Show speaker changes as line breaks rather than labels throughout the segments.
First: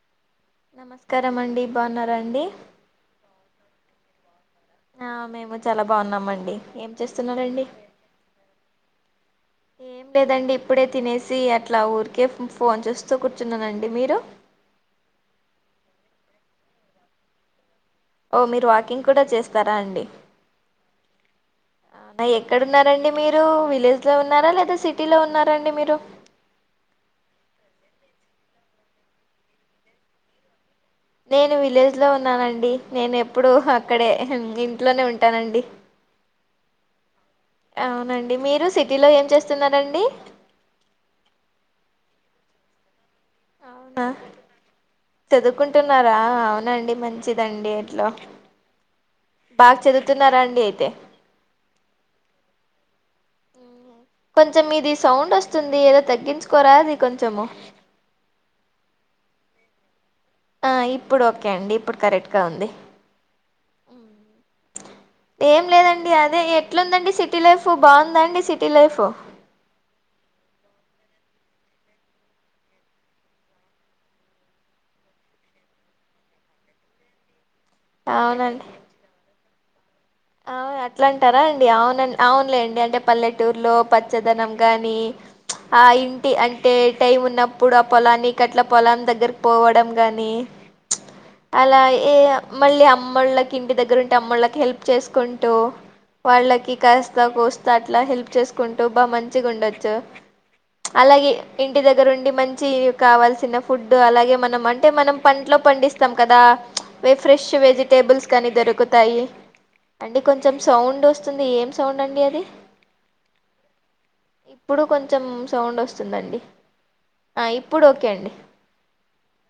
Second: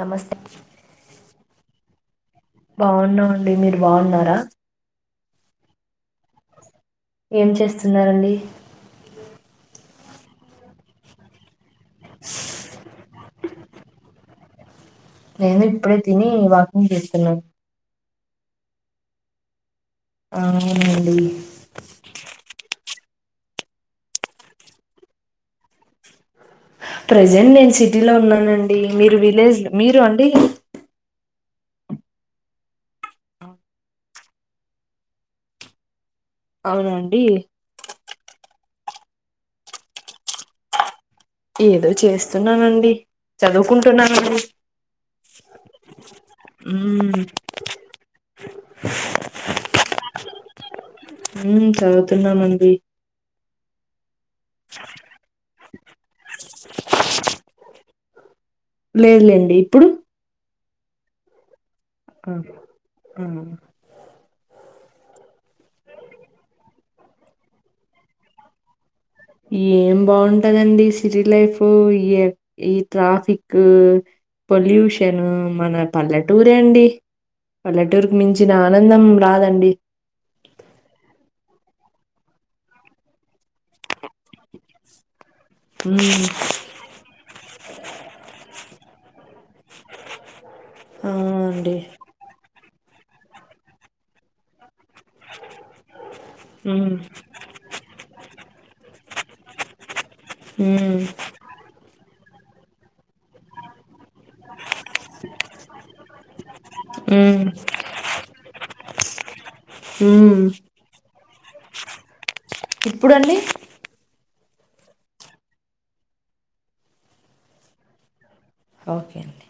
నమస్తే
నమస్కారం అండి బాగున్నారాండి
అడి మీరు బాగున్నారా
ఆ మేము చాలా బాగున్నామ అండి ఏం
ఏం
చేస్తున్నారండి
చేస్తున్నారండి
ఏం లేదండి ఇప్పుడే తినేసి అట్లా ఊరికే ఫోన్ చేస్తూ కూర్చున్నానండి మీరు
నేను ఇప్పుడే తిని వాక్యంగ్ చేస్తున్నాను
ఓ మీరు వాకింగ్ కూడా చేస్తారా అండి
అవునండి
ఎక్కడున్నా ఆడి మీరు విలేజ్ లో ఉన్నారా లేదా సిటీలో ఉన్నారాండి మీరు
ప్రజెంట్ నేను సిటీలో ఉన్నానండి మీరు విలేజ్ లో మీరు అండి
నేను విలేజ్ లో ఉన్నానండి నేను ఎప్పుడు అక్కడే ఇంట్లోనే ఉంటానండి
అవునండి
అవునండి మీరు సిటీలో ఏం చేస్తున్నారండి
ఏదో చేస్తున్నానండి
అవునా
చదువుకుంటున్నానండి
చదువుకుంటున్నారా అవునండి
మ్మ్
మంచిదండి ఎట్లా బాగా చదువుతున్నారా అండి అయితే
హ చదువుతున్నామండి
కొంచెం ఇది సౌండ్ వస్తుంది ఏదో తగ్గించుకోరా అది కొంచము
లేదులేండి ఇప్పుడు
ఆ ఇప్పుడు ఓకే అండి ఇప్పుడు
ఆ,
కరెక్ట్గా ఉంది
ఆ.
ఏం లేదండి అదే ఎట్లుందండి సిటీ లైఫ్ బాగుందాండి సిటీ లైఫ్
ఏం బాగుంటదండి సిటీ లైఫ్ ఈ ఈ ట్రాఫిక్ పొల్యూషన్ మన పల్లెటూర అండి పల్లెటూరుకి మించిన ఆనందం రాదండి
అవు అట్లా అంటారా అండి అవున అవునులే అండి అంటే పల్లెటూరులో పచ్చదనం గాని ఆ
ఉమ్
ఇంటి అంటే టైం ఉన్నప్పుడు ఆ పొలాన్ని అట్ల పొలాన్ని దగ్గర పోవడం గాని
అవునండి
అలా ఏ మళ్ళీ అమ్మళకి ఇంటి దగ్గర ఉంటే అమ్మళ్ళకి హెల్ప్ వాళ్ళకి
ఉమ్
కాస్త కుంటూ బాగా మంచిగా ఉండొచ్చు
ఉమ్
అలాగే ఇంటి దగ్గర ఉండి మంచి చీరు కావాల్సిన ఫుడ్ అలాగే మనం అంటే మనం పంటలో పండిస్తాం కదా
ఉమ్
ఫ్రెష్ వెజిటేబుల్స్ కానీ దొరుకుతాయి అండి
ఉమ్
కొంచెం సౌండ్ వస్తుంది ఏం సౌండ్ అండి అది
ఇప్పుడు అండి
ఇప్పుడు కొంచెం సౌండ్ వస్తుందండి ఆ ఇప్పుడు ఓకే అండి
ఓకే అండి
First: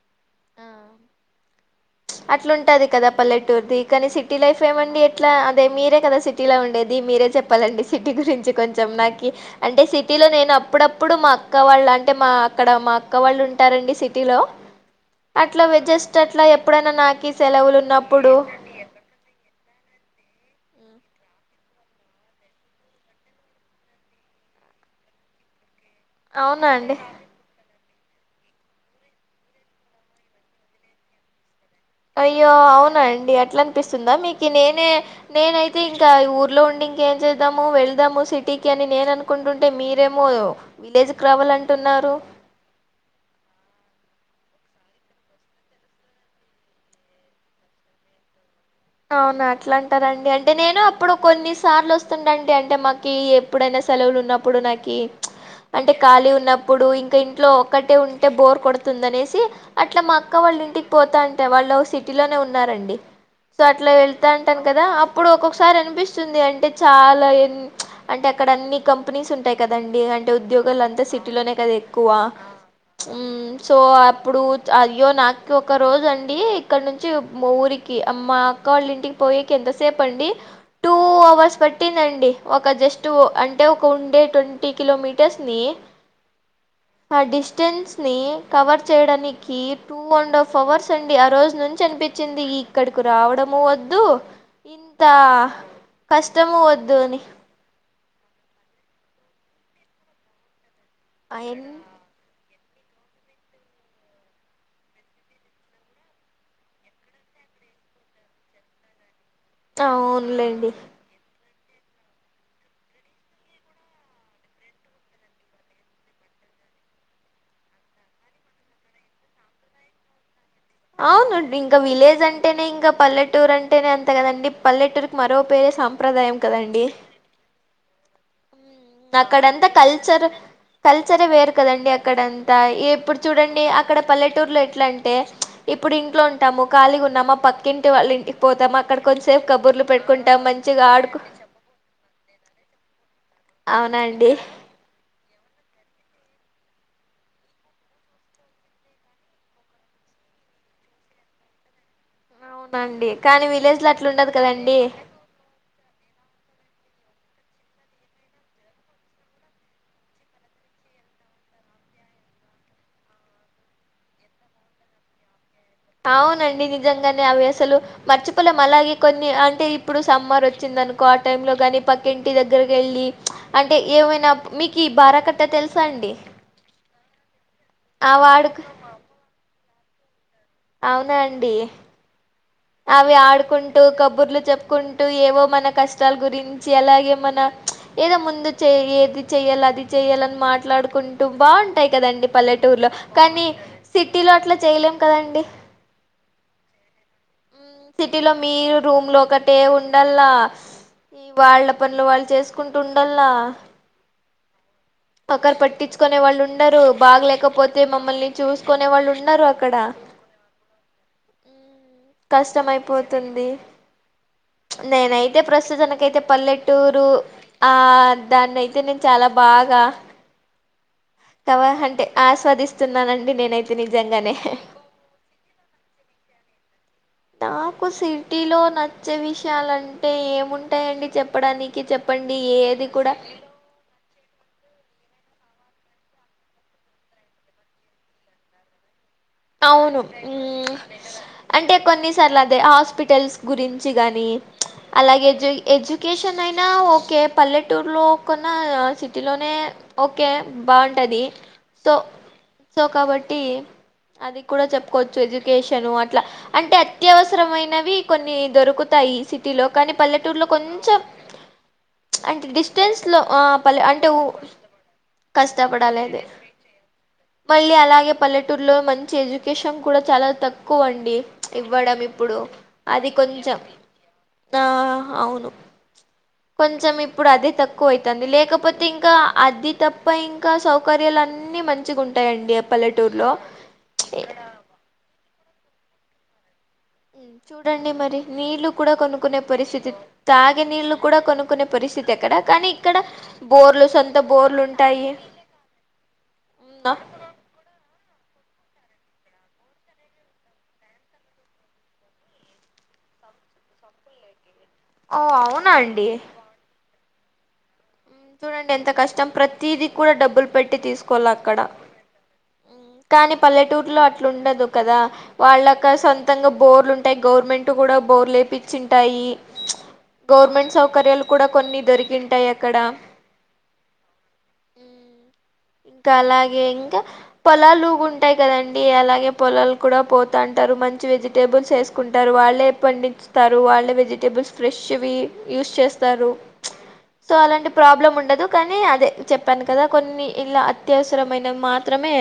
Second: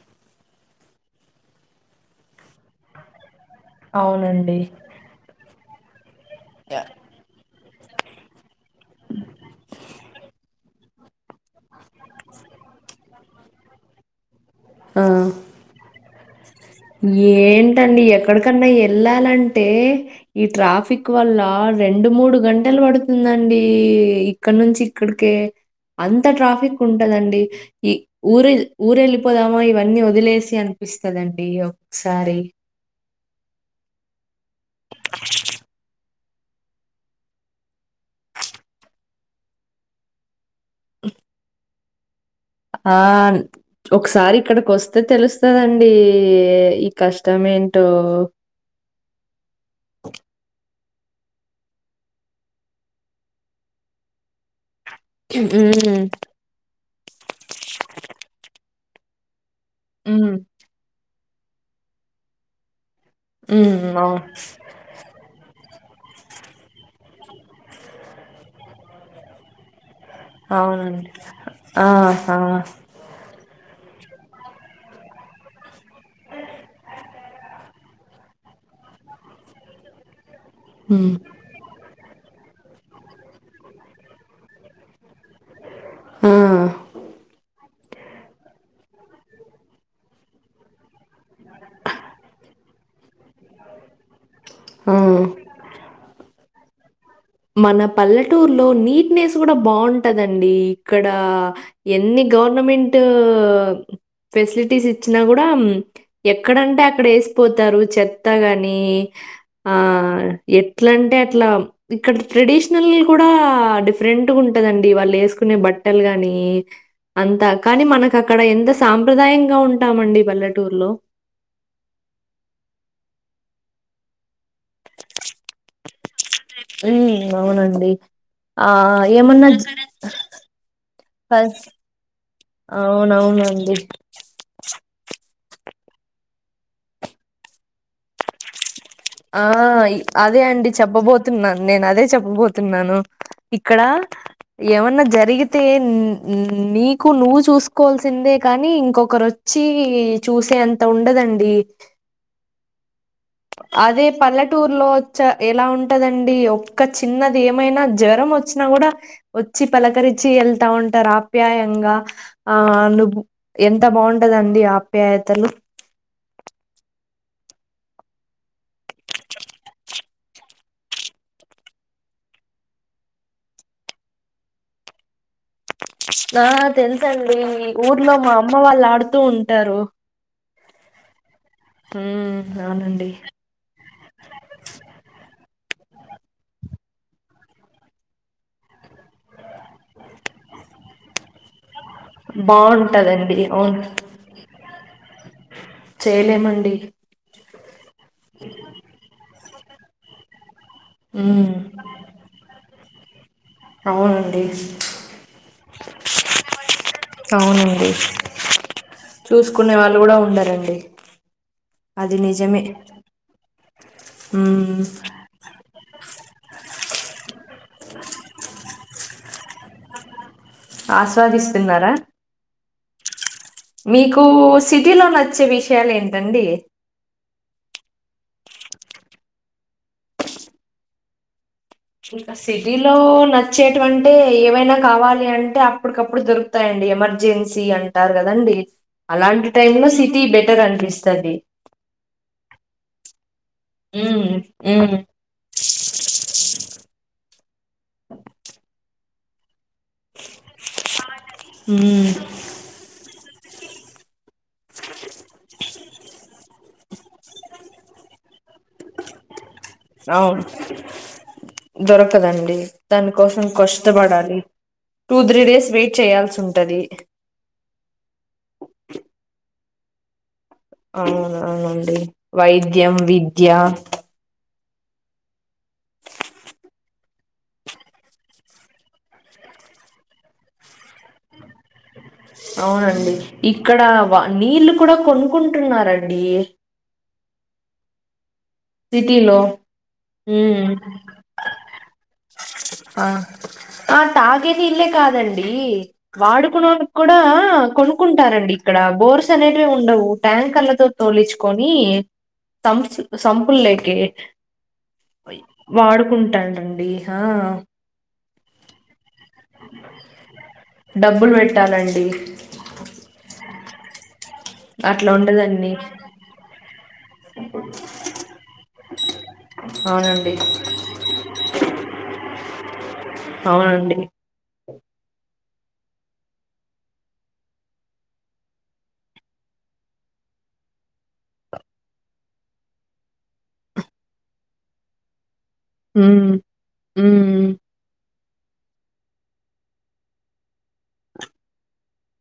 అట్లాంటది కదా పల్లెటూరుది కానీ సిటీ
అవునండి
లైఫ్ ఏమండి ఎట్లా అదే మీరే కదా సి సిటీలో ఉండేది మీరే చెప్పాలండి సిటీ గురించి కొంచెం నాకి అంటే సిటీలో నేను అప్పుడప్పు ఇప్పుడు మా అక్క వాళ్ళ అంటే మా అక్కడ మా అక్క వాళ్ళు ఉంటారండి సిటీ లో
ఆ
అట్లా వాచెస్ [inaudible]
ఏంటండి ఎక్కడకన్నా ఎళ్ళాలంటే ఈ ట్రాఫిక్ వల్ల రెండు మూడు గంటలు పడుతుందండి ఇక్కడ నుంచి ఇక్కడికే అంత
అవునా
ట్రాఫిక్
అండి
ఉంటదండి ఈ ఊరు ఎల్లి ఊరు వెళ్ళిపోదామా ఇవన్నీ వదిలేసి అనిపిస్తదండి ఒక్కొక్కసారి
అయ్యో అవున అండి అట్లా అనిపిస్తుందా మీకి నేనే నేనైతే ఇం క ఊర్లో ఉండి ఇంకేం చేద్దాము వెళ్దాము సిటీకి అని నేన అనుకుంటుంటే మీరేమో విలేజ్కి రావాలంటున్నారు
ఆ న్ ఒకసారి ఇక్కడికి వస్తే తెలుస్తుదండి ఈ కష్టం ఏంటో
అవునా అట్లా అంటారండి అంటే నేను అప్పుడు కొన్ని సార్లు వస్తుందంటే అంటే మాకి ఎప్పుడైనా సెలవులు ఉన్నప్పుడు నాకు కి అంటే
హ్మ్.
ఖాళీ ఉన్నప్పుడు ఇంకా ఇంట్లో ఒక్కటే ఉంటే బోర్ కొడుతుంది అనేసి అట్లా మా
హ్మ్.
అక్క వాళ్ళ ఇంటికి పోతాంటే వాళ్ళు సిటీలోనే ఉన్నారండి సో అట్లా
హ్మ్. అవును.
వెళ్తా అంటాను కదా అప్పుడు ఒక్కొక్క ఒకసారి అనిపిస్తుంది అంటే చాలా ఎ అంటే అక్కడ అన్ని కంపెనీస్ ఉంటాయి కదండి అంటే ఉద్యోగాంతా
అవునండి.
సిటీలోనే కదా
ఆ!
ఎక్కువ
ఆ!
సో అప్పుడు అయ్యో నాకి ఒక రోజు అండి ఇక్కడ నుంచి మ ఊరికి మా అక్క వాళ్ళ ఇంటికి పోయకి ఎంతసేపు అండి
ఉమ్
ఫూ అవర్స్ పట్టిందండి ఒక జస్ట్ అంటే ఒక ఉండే ట్వంటీ కిలోమీటర్స్ ని
ఆ
ఆ డిస్టెన్స్ ని కవర్ చేయడానికి టూ అండ్ హాఫ్ అవర్స్ అండి ఆ రోజు నుంచి అనిపించింది ఈ కు రావడము వద్దు ఇంత
ఆ!
కష్టము వద్దు అని
మన పల్లెటూరులో నీట్నెస్ కూడా బాగుంటదండి ఇక్కడ
అయన్-
ఎన్ని గవర్నమెంట్ ఫెసిలిటీస్ ఇచ్చినా కూడా ఎక్కడంటే అక్కడ ఎ సిపోతారు చెత్తగాని ఆ
అవునులేండి
ఎట్లంటే అట్లా ఇక్కడ ట్రెడిషనల్ కూడా డిఫరెంట్గా ఉంటదండి వాళ్ళు వేసుకునే బట్టలు గాని అంతా కానీ మనకు అక్కడ ఎంత సాంప్రదాయంగా ఉంటామండి పల్లె
అవును అండి ఇంకా విలేజ్ అంటేనే ఇంకా పల్లెటు టూర్ అంటేనే అంత కదండి పల్లెటూర్ కి మరో పేరు సంప్రదాయం
అవునండి ఆ ఏమన్నా
అక్కడంతా
జ-
కల్చర్ కల్చరే
ప-
వేరు కదండి అక్కడంతా ఇప్పుడు చూడండి
అవునవునండి
అక్కడ పల్లెటూర్లో ఎట్లా అంటే ఇప్పుడు ఇంట్లో ఉంటాము ఖళీగా ఉన్నామా పక్కింటి వాళ్ళు ఇంటికి పోతామా
ఆ అదే అండి
ఆడుకు
చెప్పబోతున్నాను నేను అదే చెప్పబోతున్నాను ఇక్కడ
అవునండి
ఏమన్నా జరిగితే నీకు నువ్వు చూసుకోవాల్సిందే కాని ఇంకొకరు వచ్చి చూసే అంత ఉండదండి
అవునా అండి కానీ మీ
అదే పల్లెటూరులో వచ్చా ఎలా ఉంటదండి ఒక్క చిన్నది ఏమైనా జ్వరం వచ్చినా కూడా వచ్చి పలకరించి వెళ్తా ఉంటారు ఆప్యాయంగా. ఆ నువ్వు ఎంత బాగుంటదండి ఆప్యాయతలు
అవునండి నిజంగానే అవి అసలు మర్చిపోలేం అలాగే కొన్ని అంటే ఇప్పుడు సమ్మర్ వచ్చిన్ నుకో ఆ టై లో కాని పక్కింటి దగ్గరికి వెళ్ళి చ్ అంటే ఏమైనా మీకు బారకట్
నా తెలుసండి ఊర్లో
అవి
మా అమ్మ
ఆడుకు
వాళ్ళు ఆడుతూ ఉంటారు.
అవునా అండి
ఉ
అవి ఆడుకుంటూ కబ్బుర్లు చెప్పుకుంటూ ఏవో మన కష్టాల గురించి అలాగే మన చ్ ఏదో ముందు చేయి ఏది చెయల్లా అది చెయ్యాలని మాట్ మాట్లాడుకుంటూ బాన్ ఉంటయ్ కదండి పల్లెటూరులో
బాగుంటదండి
కానీ
అవును
సిటీ లో అట్లా చేయలేం కదండి.
డి
సిటీలో మీరు రూమ్ లో ఒకటే ఉండల్లా ఈ
ఉమ్
వాళ్ళ పనులు వాళ్ళు చేసు కుంటుండల్లా
అవునండి
ఒకరు పట్టించుకునే వాళ్ళు ఉండరు బాగలేకపోతే
అవునండి
మమ్మల్ని చూసుకునే వాళ్ళు ఉండరు అక్కడ.
డ ఉండారండి అది ని
కష్టమైపోతుంది చ్
ఉమ్
నేనైయితే ప్రస్తుతనక్ నాకైతే పల్లెటూరు ఆ దాన్ని అయితే నేను చాలా బాగా టావా
ఆస్వాదిస్తున్నారా
హంటే ఆస్వాదిస్తున్నానండి నేనైతే
మీకు
నిజంగానే
సిటీ లో వచ్చే విషయాలు ఏంటండి
నాకు సిటీలో నచ్చే విషయాలంటే ఏముంటాయండి చెప్పడానికి
ఇంకా
చెప్పండి ఏది
సిటీలో
కూడా
నచ్చేటివంటే ఏవైనా కావాలి అన్ టే అప్పటికప్పుడు దొరుకుతాయండి ఎమర్జెన్సీ అంటారు కదండి. అలాంటి టైమ్ లో
అవును
సిటీ
ఉ
బెటర్ అనిపిస్తది
అంటే కొన్నిసార్లు అదే హాస్పిటల్స్ గురించి
ఉమ్
కానీ చ్
ఉమ్
అలాగే ఎడ్జ్ ఎడ్యుకేషన్ అయినా ఓకే పల్లెట్ టురులో కొన సిటీలోనే ఓకే బాగుంటది సో
ఉమ్
సో కాబట్టి అది కూడా చెప్పుకోవచ్చు ఎడ్యుకేషన్ అట్ ట్లా అత్యవసరమైనవి కొన్ని దొరుకుతాయి సి టిలో కాని
అవును
పల్లెటూరులో కొంచం చ్ అంటే
దొరకదండి
డిస్టెన్స్ లో ఆ
దానికోసం
పలె అంటే ఊ
కష్టపడాలి టూ త్రీ డేస్ వెయిట్
కష్టపడాలి అదే
చేయాల్సి ఉంటది
మళ్ళీ అలాగే పల్లెటూరులో మంచి ఎడ్యుకేషన్ కూడా చాలా తక్ క్కువండి చ్
అవునవునండి
ఇవ్వడం ఇప్పుడు
వైద్యం
అది
విద్య
కొంచం ఆ అవును కొంచెం ఇప్పుడు అదే తక్కువ అయితంది లేకపోతే ఇంకా అది తప్ప ఇంకా సౌకర్యాలు అన్ని మంచిగా ఉంటాయండి ఆ
అవునండి
పల్లెటూరు లో
ఇక్కడ వా నీళ్లు కూడా కొన్కుంటున్నారండి
ఉ చూడండి మరి నీళ్లు కూడా
సిటీలో
కొనుక్కునే పరిస్థితి తాగే
ఉమ్
నీళ్లు కూడా కొనుక్కునే పరిస్థితి అక్కడ కానీ ఇక్కడ
ఆ
బోర్లు
ఆ
సొంత
తాగే
బోర్లు
నీళ్లే
ఉంటాయి
కాదండి వాడుకునేకి
ఉందా?
కూడా ఆ కొనుక్కుంటారండి. ఇక్కడ బోర్స్ అనేటివే ఉండవు, ట్యాంకర్లతో తొలిచుకొని సంసు సంప్ పుల్లేకి
ఓ అవునా అండి
వాడుకుంటారండి ఆ
చూడండి ఎంత కష్టం ప్రతిది కూడా డబ్బులు పెట్టి
డబ్బులు
తీసుకోవల్ల అక్కడ.
పెట్టాలండి
కానీ పల్లెటూరులో అట్లు ఉండదు కదా
అట్లా ఉండదండి
వాళ్ళక సొంతంగా బోర్లున్ టాయి గవర్నమెంట్ కూడా బోర్లు లేపిచ్చింటాయి, చ్
అవునండి
గవర్నమెంట్ సౌకర్యాలు కూడా కొన్ని దొరికింటాయి అక్కడ
అవునండి
ఉ [inaudible] ఇంకా అలాగే ఇంక పొలాలుంటాయి గదండి అలాగే పొలాలు కూడా పోతాంట్ టరు మంచి వెజిటేబుల్స్ వేసుకుంటారు వాళ్ళే పండించుతారు వాళ్లే వెజిటేబుల్స్ ఫ్రెష్వి యూస్ చేస్తారు
ఉమ్
ప్చ్ సో
ఉమ్
అలాంటి ప్రాబ్లం ఉండదు కానీ అదే చెప్పాను కదా కొన్ని ఇలా అత్యవసరమైనవి మాత్రమే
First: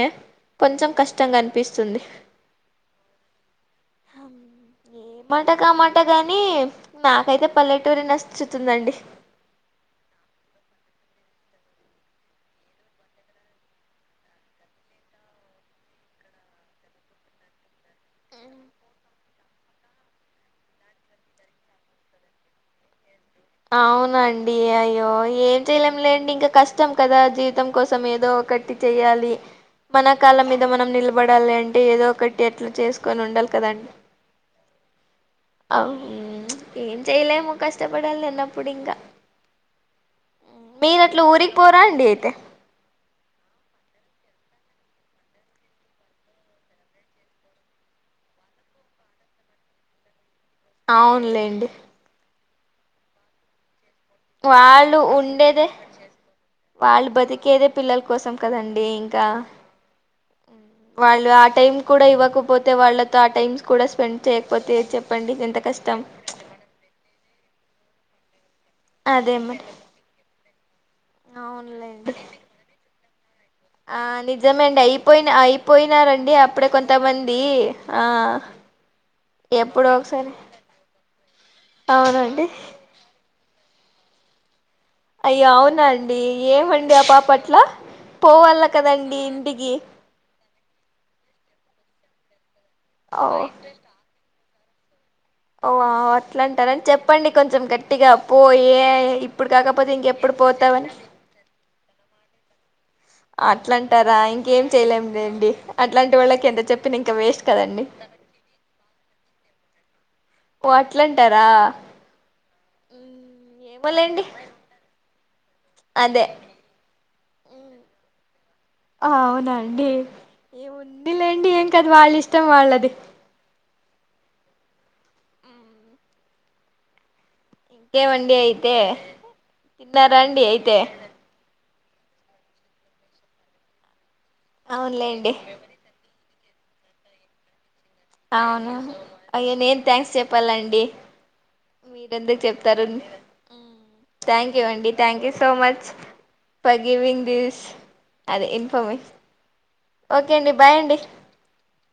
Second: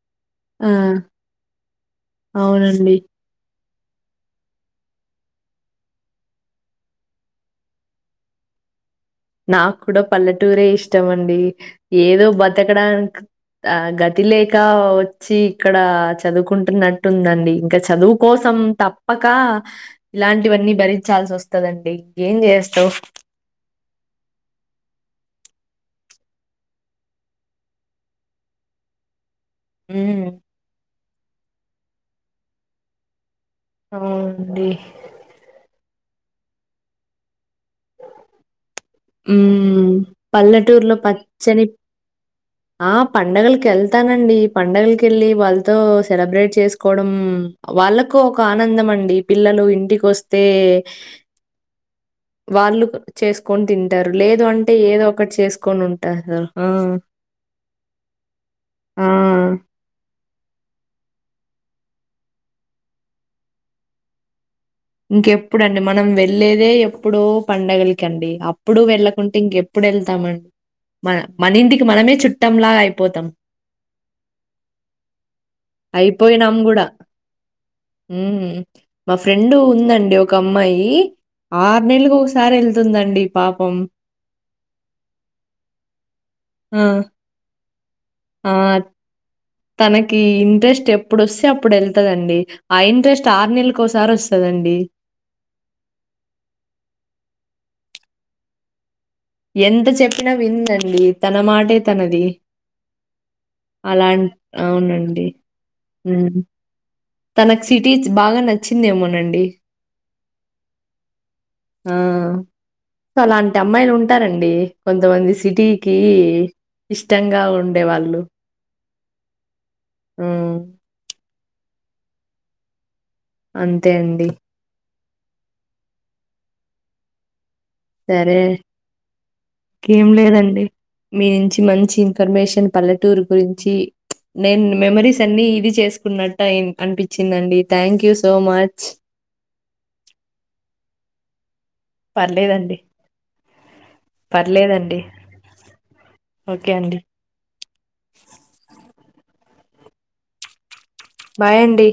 ఆ
కొంచెం కష్టంగా అనిపిస్తుంది
అవునండి [inaudible]
ఏ మాట కామాట గాని నాకైతే పల్లెటూరే నచ్చుతుందండి
నాకు కూడా పల్లెటూరే ఇష్టం అండి ఏదో బతకడానిక్ ఆ గతి లేక అ వచ్చి ఇక్కడ అ చదువుకుంటున్నట్టుందండి ఇంక చదువుకోసం మ్ తప్పక ఇలాంటివన్నీ భరించాల్సి వస్తదండి ఏం చేస్తావు
అవునండి అయ్యో ఏం చెయలేం లేండి ఇంక కష్టం కదా జీవితం కోసం ఏదో ఒకటి చేయాలి మన
ఉమ్
కాల్ల మీద మనం నిలబడాలి అంటే ఏదో ఒకటి ఎట్ల చేసుకొని ఉండాలి
మ్ అవున్ డి
అవ్ ప్చ్ ఏం చేయలేము కష్టపడాలన్నప్
మ్మ్ హ్హ్ పల్లెటూరులో
మీరు అట్లా ఊరికి
పచ్చని
పోరా అండి అయితే
ఆ పండగలకి ఏళ్తానండి పంండగకి ఎళ్ళి వాళ్తో సెలబ్రేట్ చేసుకోవడం మ్మ్ వాళ్ళకు ఒక ఆనందం అండి పిల్లల ఇంటికి వస్త్
అవునులేండి
వాళ్ళు ప్ చేసుకొని తింట్
వాళ్ళు ఉండేదే
చేసుకొనుంటారు. ఆ!
వాళ్ళు బతికేదే పిల్లల కోసం కదండి
ఆ!
ఇంకా
[inaudible]
వాళ్ళు ఆ టైమ్ కూడా ఇవ్వకపోతే వాళ్ళతో ఆ టైమ్ కూడా స్పెండ్ చేయ
ఇంకెప్పుడుండి మనం వెళ్లేేదే ఎప్పుడో పండగలకి అండి ఎప్పుడు
అదే
వెళ్కుంటే
మరి
ఇంకెప్పుడు వెళ్తామండి మన మన ఇంటికి
అవునులేండి
మనమే చుట్టంలాగా అయిపోతాం
ఆ నిజమే అండి అయిపోయిన అయిపోయినారంండి
అయిపోయినాం
అప్పుడే
గూడా.
కొంతమంది ఆ
హ్మ్. మా ఫ్రెండ్
ఎప్పుడో
ఉందండి
ఒకసారి
ఒక అమ్మాయి ఆరు నెలలకు
అవునండి
ఒకసారి వెళ్తుందండి పాపం
అయ అవునండి ఏమండి ఆ పాపట్ల
ఆ!
పోవాలా కదండి ఇంటికి
తనకి ఇంట్రెస్ట్ ఎప్పుడుొస్తే అప్పుడు వెళ్తదండి ఆ
ఓ
ఇంట్రెస్ట్ ఆరు నెల కోసారి వస్తు చదండి
ఓ అట్లాంటారని చెప్పండి కొంచెం గట్టిగా పోయే
ఎంత చెప్పినా విందండి తన మాటే తనది
అట్లా అంటారా
అలాం
ఇంకేం
అవునండి.
చేయలేందండి అట్లాంటి
హ్మ్.
వాళ్ళకి ఎంత చెప్పిన ఇంకా వేస్ట్
తనకి
కదండి
సిటీ బాగా నచ్చిందేమోనండి
ఓ అట్లాంటి
ఆ సో అలాంటి
మ్మ్,
అమ్మాయిలు
ఏమోలేండి
ఉంటారండి కొంతమంది సిటీకి
అదే
ఇష్టంగా ఉండేవాళ్ళు
అవునండి
హ్మ్.
ఏ ఉందిలేండి ఏం కదుా వాళ్ళ ఇష్టం వాళ్ళది
అంతే అండి
ఇంకేమండి
సరే
అయితే
ఇంక ఏం
తిన్నారా అండి
లేదండి
అయితే
మీ నుంచి మంచి ఇన్ఫర్మేషన్ పల్లెటూరు గురించి నేను మెమరీస్
అవునులేండి
అన్ని ఇది చేసుకున్నట్టు అనిపించిందండి థ్యాంక్ యూ సో
అవును
మచ్.
అయ్య నేన్ థ్యాంక్స్ చెప్పాలండి మీరందకు
పర్లేదండి
చెప్తారు థ్యాంక్ ూ అండి
పర్లేదండి
thank you so much
okay
ప
అండి
గవింగ్ దస్ అదే ఇన్ఫర్మేషన్ ఓకే అండి బాయ్ అండి
బాయ అండి